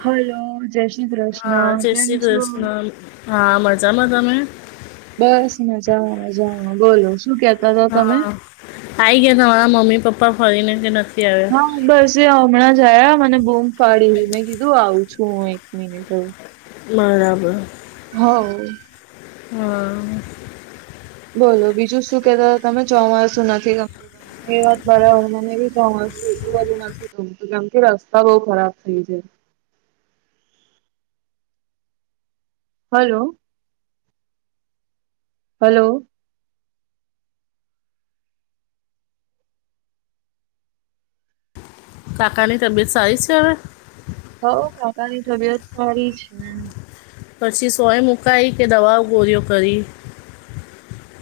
Hello જય શ્રી હા કૃષ્ણ જય કેમ શ્રી છો મિત્ર? કૃષ્ણ હા મરજામાં તમે? બસ મજાઓ મજાનું બોલો શું ક હા, આઈ ગયા તમારા મમ્મી પપ્પા ફરીને કે નથી આવ્યા? હા બસે હમણાં જયા મને બૂમ ફાડી મેં કીધું આવું છું હું એક મિનિટ હ. બરાબર. હ. હા. બોલો બીજું શું કેતા તમે જોવા શું નથી ગમતું? એ તમને વાત બરા હોરનાને કેમ કે રસ્તા બઉ ખરાબ થઇ જાય. હલો. હલો. કાકાની તબિયત સારી છે હવે? હઉ કાકાની તબિયત સારી છે. પછી સોય મુકઈ કે દવાઓ ગોરીઓ કરી.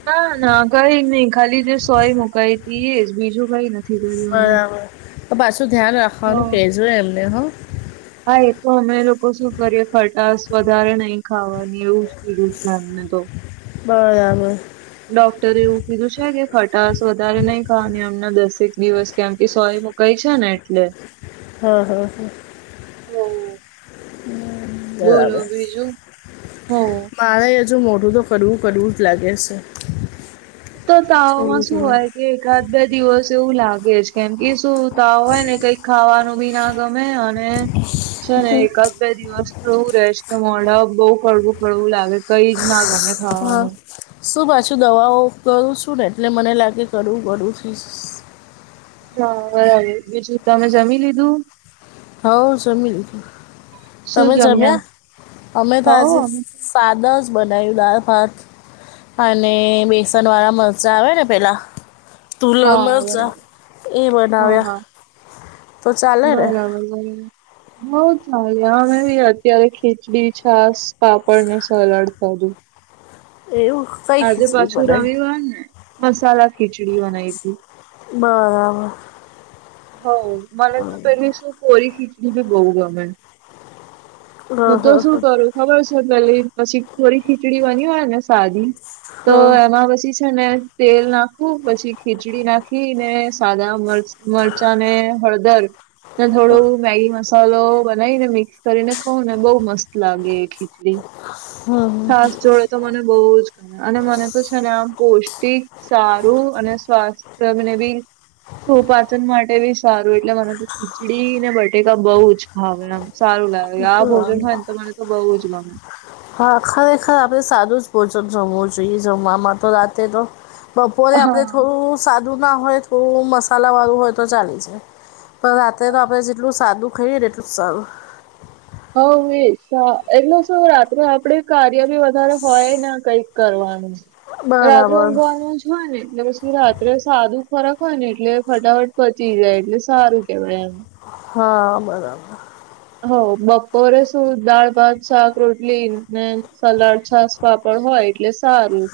ના ના કઈ નઈ ખાલી જે સોય મુકઈ હતી એજ બીજું કઈ નથી. કર્યું અમે. બરાબર પાછું ધ્યાન રાખવાનું હવ કેજો એમને હા. હા એ તો અમે લોકો શું કરીએ ખટાશ વધારે નહી ખાવાની એવું જ કીધું છે અમને તો. બરાબર. ડોક્ટરે એવું કીધું છે કે ખટાશ વધારે નહી ખા એમના દસેક દિવસ કેમ કે સોય. કઈ છે ને એટલે. હા હા હા. બોલો બરાબર બીજું હ. મારે હજુ મોઢું તો કરવું કરવું જ લાગે છે. તો તાવમાં થોડું શું થોડું હોય? કે એકાદ બે દિવસ એવું લાગે છે કેમ કે શું તાવ હોય ને કઈક ખાવાનું બી નાખ ગમે અને છે ને એકાદ બે દિવસ તો એવું રહે છે કે મોડા બઉુ કડવું કડવું લાગે. કઈ જ ના ગમે હા ખાવાનું. શું પાછું દવાઓ કરું છું ને એટલે મને લાગે કરવું કરું. હા બરાબર બીજું તમે જમી લીધું? હઉ જમી, તમે જમ્યા? અમે તો હો આજે અમે તો- પદસ બનાાયું દા ભાત. અને બેસન વાળા મરચા આવે ને પેલા. તુલમ હા જ બરાબર. એ હા બનાવ્યા? હા તો ચાલે ને બરાબર બરાબર. બઉ થ અમે અત્યારે ખીચડી છાસ પાપડ ને સલાડ ખ એવું? કઈ આજે ખીચડી પાછું બનાવી રવિવાર ને મસાલા ખીચડી બનાવી હતી. બરાબર. હ મને તો પેલી શ કોરી ખીચડી ભી બહુ ગમે. હું તો શું હં, કરું ખબર છે પેલી પછી કોરી ખીચડી બની હોય ને સાદી. તો હં, એમાં પછી છે ને તેલ ના પછી ખીચડી નાખી ને સાદા મરચ મરચા ને હળદર, થોડું મેગી મસાલો બનાવી ને મિક્સ કરીને ખ ને બહ મસ્ત લાગે એ ખીચડી, હં, હં. છાસ જોડે. તો મને બઉ અને મને તો છે ને આમ પૌષ્ટિક સારું અને સ્વાસ્થ્યને બી સોપાચન માટે બી સારું એટલે મને તો ખીચડી ને બટેકા બઉુ જ ખાવેમ. સારું લાગે આ ભોજન હોય ને તોને તો બઉુ જ ગમે. હા ખરેખર આપણે સારું જ ભોજન જમવું જોઈએ જમવામાં તો રાતે તો. બપોરે આપડે હા થોડું સાદું ના હોય થોડું મસાલા વાળું હોય તો ચાલે જ. પણ રાત્રે તો આપડે જેટલું સાદું ખાઈએ ને એટલું સારું. હ એટલે શું રાત્રે આપડ કાર્ય બી વધારે હોય ને કઈક કરવાનું. રાત્રે બરાબર ઊંઘવાનું હોય ને એટલે રાત્રે સાદું ખોરાક હોય ને એટલે ફટાફટ પચી જાય એટલે સારું કેહેવાય એમ. હા બરાબર. હ બપોરે શું દાળ ભાત શાક રોટલી સલાડ છાસ. વાપડ હોય એટલે સારું.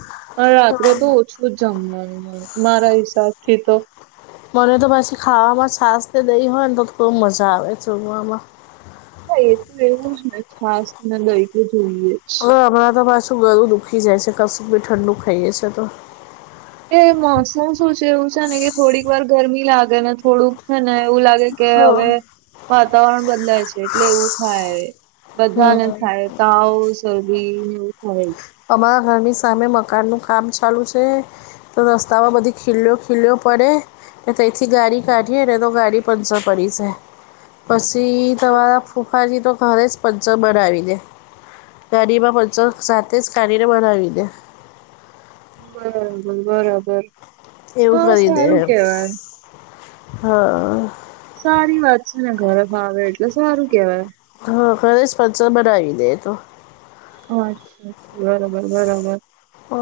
રાત્રે તો ઓછું જ જમવાનું મને મારા હિસાબ થી તો. મને તો પછી ખાવામાં શસ દઈ હોય ને તો બહ મજા આવે જોગવામાં. હા એ તો એવું જ ને છાસ ના દઈ તો જોઈએ જ. હવે હમણાં તો પાછું બરું દુખી જાય છે કશુંક બી ઠંડુ ખાઈએ છે તો. એ મોસમ શું છે એવું છે ને કે થોડીક વાર ગરમી લાગે ને થોડુંક છે ને એવું લાગે કે હા હવે વાતાવરણ બદલાય છે એટલે એવું થાય. બધા ને થાય તાવ શરદીને એવું થાય. અમારા ઘરની સામે મકાનનું કામ ચાલુ છે. તો રસ્તામાં બધી ખી્યો ખીલ્યો પડે. તથી ગાડી કાઢી ને તો ગાડી પંચર પડી જાય. પછી તમારા ફૂંફાથી તો ઘરે જ પંચર બનાવી દાય. ગરીમાં પચ સાથે જ કાઢીને બનાવી દે. બરાબર બરાબર. એવું હા કરી દે સારું એમ, કેવાય હા. સારી વાત છે ને ઘર ભાવે એટલે સારું કેવાય. હા ખરેપસર બનાવી દે તો. અચ્છા અચ્છા બરાબર બરાબર. હ,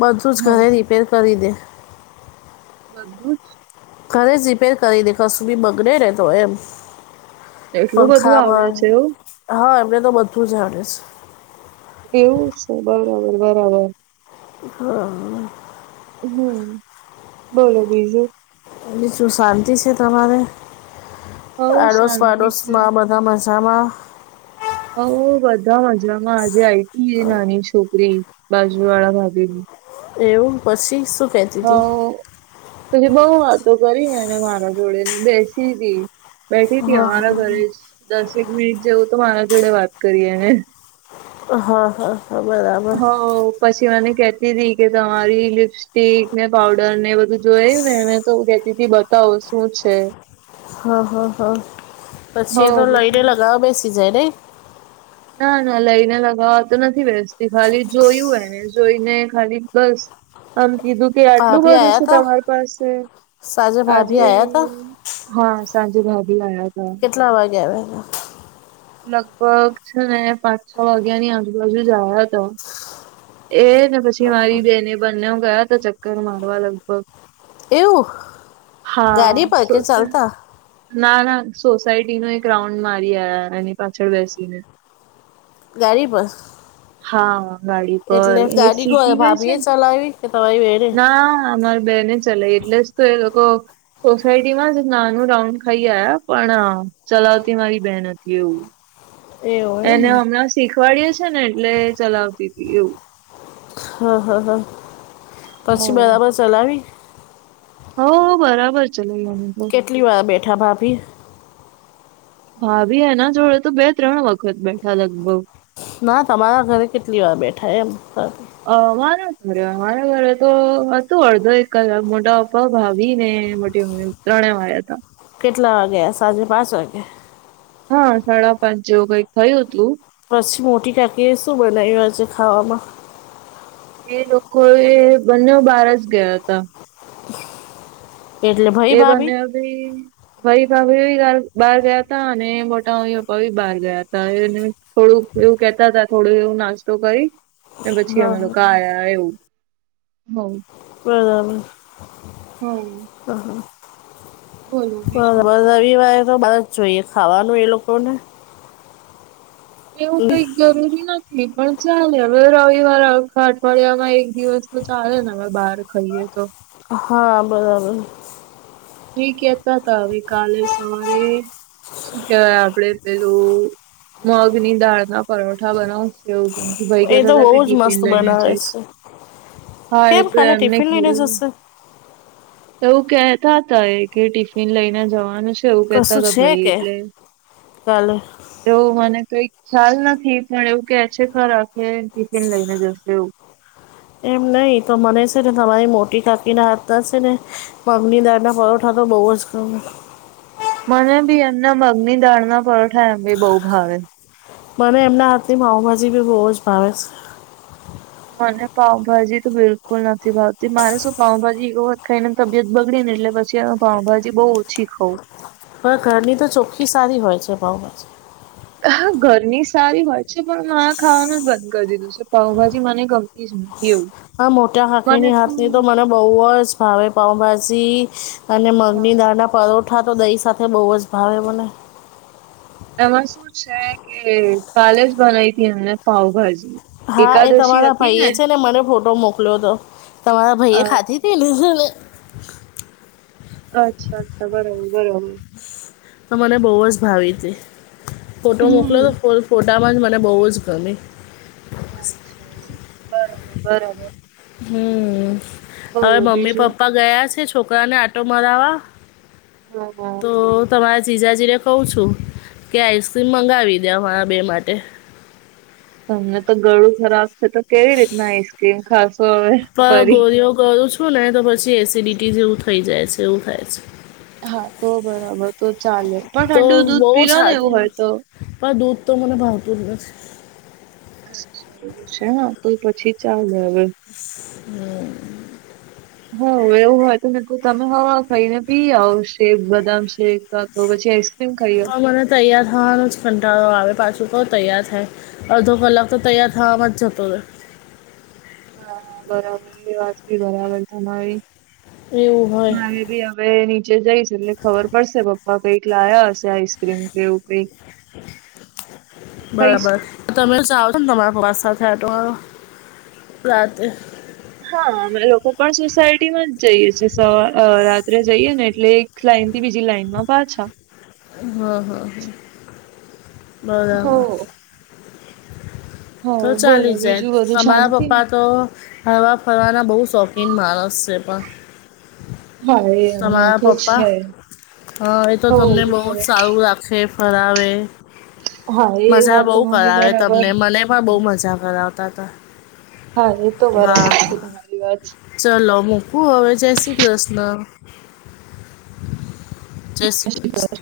બધું જ ઘરે રિપેર કરી દે. બધું જ. ઘરે જ રિપેર કરી દે કસુ બી બગડે રહે તો એમ. જ એટલું બધું પંખા આવડે બંધ, છે એવું. હા એમને તો બધું જાણે છે. એવું છે બરાબર બરાબર. હા. હમ, બોલો બીજું. હ શું શાંતિ છે તમારે? હઉ આડોશ શાંતિ છે. પાડોશમાં બધા મજા. હામાં? હવ બધા મજામાં આજે આઈટી નાની છોકરી બાજુ વાળા ભાભીની. એવું પછી શું કેતી? હવ પછી બઉ વાતો કરી એને મારા જોડે ને બેસી હતી ઈ. બેઠી હતી હા અમારા હા ઘરે જ દસેક મિનિટ જેવું તો મારા જોડે વાત કરી એને. હ હ. હ બરા હ પછી મને કેતી તી કે તમારી લીપ્સ સ્ટીક ને પાવડર ને એ બધું જોયું ને એ તો કતીથી બતાવો શું છે? હા હં હં, હ પછી એ તો લઈને પછી લગાવો બેસી જાય ને. ના ના લઈને લગાવવા તો નથી બેસતી ખાલી જોયું એણે જોઈને ખાલી બસ આમ કીધું કે આટલું ભાભી બધું આવ્યા છે હતા તમારી પાસે સાંજે ભાભી આજે આવ્યા હતા હા સાજે ભાભી આયા હતા. કેટલા વાગ્યા આવે? લગભગ છે ને પાંચ છ વાગ્યા ની આજુબાજુ જ આયા હતા. એ ને પછી મારી બેને બંને ગયા તો ચક્કર મારવા લગભગ એવું હા ગાડી પર કે શું છે. ચાલતા ના ના સોસાયટી નો એક રાઉન્ડ મારી આવ્યા એની પાછળ બેસીને ગાડી પર હા ગાડી પર એટલે એ ગાડી કોણે શીખી ભાભી એ ચલાવી કે તમારી બેને હા અમારી બેને ચલાઇ એટલે જ તો એ લોકો સોસાયટીમાં જ નાનું રાઉન્ડ ખાઈ આયા પણ ચલાવતી મારી બહેન હતી એવું. એવું એને એમને હમણાં શીખવાડયે છે ને એટલે ચલાવતી હતી એવું. હા હા હા પછી હ બરાબર ચલાવી હો બરાબર ચલાવી કેટલીવાર બેઠા ભાભી ભાભી એના જોડે તો બે ત્રણ વખત બેઠા લગભગ ના તમારા ઘરે કેટલી વાર બેઠા એ કવ અ મારા ઘરે મારા ઘરે તો હતું અડધો એક કલાક મોટા પપ્પા ભાભી ને ત્રણેવ આયા હતા. કેટલા વાગે સાંજે પાંચ વાગે હા સાડા પાંચ જેવું કઈક થયું હતું. પછી મોટી કાકીએ શું બનાવ્યુ આજે ખાવામાં એ લોકો એ બંને બહાર જ ગયા હતા. એટલે ભાઈ એ ભાભી બને ભી ભઈ ભાભી બહાર ગયા હતા અને મોટા મમ્મી પપ્પા બી બહાર ગયા હતા એને થોડું એવું કેહેતા હતા થોડું એવું નાસ્તો કરી. અને પછી હા અમે હા લોકો આયા એવું હ બરાબર હ હ બોલો બ વા બીજું તો બર રવિવારે તો બાર જ જોઈએ ખાવાનું એ લોકો ને એવું કઈક જરૂરી નથી. એ પણ ચાલે હવે રવિવાર આખાં અઠવાડિયામાં એક દિવસ તો ચાલે ને હવે બહાર ખાઈએ તો હા બરાબર. એ કેતાં તા હવે કાલે સવારે શું કેવાય આપડે પેલું મગ ની દાળ ના પરોઠા બનાવશે એવું કેમ ભાઈ એ કેતા તો હતા કે બહુ જ ટીફીન મસ્ત લઈને બનાવે જૈઈછ છે હા એ કેમ તો કાલે એમને ક ટિફિન લઈને જશે તોું કહેતા હતા એ કે ટિફિન લઈને જવાનું છે. એવું કેતા કશું હતા છે ભાઈ કે એટલે કાલે તો મને કઈ ખ્યાલ નથી પણ એવું કે છે ખરા ટિફિન લઈને જશે એવું. એમ નહિ તો મને છે ને તમારી મોટી કાકી નાં હાંથ ના છે. ને મગની દાળ ના પરોઠા તો બઉુ જ ગમે મને ભી એમના મગની દાળના પારોઠા એમ બી બઉુ ભાવે મને એમના હાથની પાઉભાજી બી બહુ જ ભાવ છે. મને પાઉભાજી તો બિલકુલ નથી ભાવતી મારે શું પઉભાજી રોજ઼ ખાઈને તબિયત બગડી ને એટલે પછીમે પાઉભાજી બહુ ઓછી ખાવું. પણ ઘરની તો ચોખ્ખી સારી હોય છે પાઉભાજી. હાં ઘરની સારી હોય છે પણ આ ખાવાનું જ બંધ કરી દીધું છે. પાઉભાજી મને ગમતી જ નથી એવું. આં મોટા હાકીની હાથ ની તો મને બહુ જ ભાવે પાઉભાજી. અને મગની દાળના પરોઠા તો દહી સાથે બહુ જ ભાવે મને. એમાં શું છે કે કાલે જ બનાઇ હતી એમને પાવભાજી. હા એ તમારા ભાઈએ છે ને મને ફોટો મોકલ્યો હતો તમારા ભાઈએ ખાધી અચ્છા [unintelligible] [inaudible] અચ્છા અચ્છા બરોબર બરોબર! તો મને બહુ જ ભાવિથી ફોટો મોકલો હમ ને તો ફોટામાં જ મને બહુ જ ગમે. [unintelligible] બરોબર બરોબર હમ હવે બોલો મમ્મી બીજું પપ્પા ગયા છે છોકરાને આટો મરાવા હા હા તો તમારા જીજાજી રે કઉું છું કે આઈસ્ક્રીમ મંગાવી દે અમારા બે માટે તમને તો ગળું ખરાબ છે તો કેવી રીતના આઈસ્ક્રીમ ખાસો? પણ ગોળિયો ગોળું છું ને તો પછી એસિડિટી જેવું થઈ જાય છે એવું થાય છે. હા તો બરાબર તો ચાલે પણ તો ઠંડુ દૂધ બહુ પીલો ને એવું છાતી હોય તો, પણ દૂધ તો મને ભાવતું જ નથી. [unintelligible] એવું છે હ તો પછી ચાલે હવે [unintelligible] [inaudible] હ હ એવું હોય તોને તમે હવે ખાઈને પી આવ શેક બદામ [inaudible] [unintelligible] છી આઈસક્રીમ ખાઈઓ, પણ મને તૈયાર થવાનું જ કંટાળો આવે પાછું કોણ તૈયાર થાય. અડધો કલાક તો તૈયાર થવામાં જ જતો હતો. હા [unintelligible] એ વાતી બરાબર તમારી એવું હોય મારે બી [inaudible] હવે નીચે જઈશ એટલે ખબર પડશે પપ્પા કંઈક લાયા હશે આઈસક્રીમ કેવું કંઈક. બરાબર તમે લોકો જાવ છો ને તમારા પાવા સાથે આંટો મારવા રાતે હા અમે લોકો પણ સોસાયટી માં જ જઈએ છીએ સવા રાત્રે. જઈએ ને એટલે એક લાઈન થી બીજી લાઈનમાં પાછા. હા હા હા હો બરાબર, હો તો બોલો ચાલી જાય બીજું બધું તમારા શાંતિ પપ્પા તો? હરવા ફરવાના બહુ શોખીન માણસ છે પણ હા એ એમનું તમારા તો પપ્પા છે એ તો હો તમને બહ જ બરાબર સારું રાખે ફરાવે, હા એ મજા વાત બહુ તમારી કરાવે બરાબર તમને, મને પણ બહુ મજા કરાવતા હતા હા એ તો હા બરાબર હા તમારી વાત. ચલો મૂકું હવે જૈસી કસન. જે સી કસન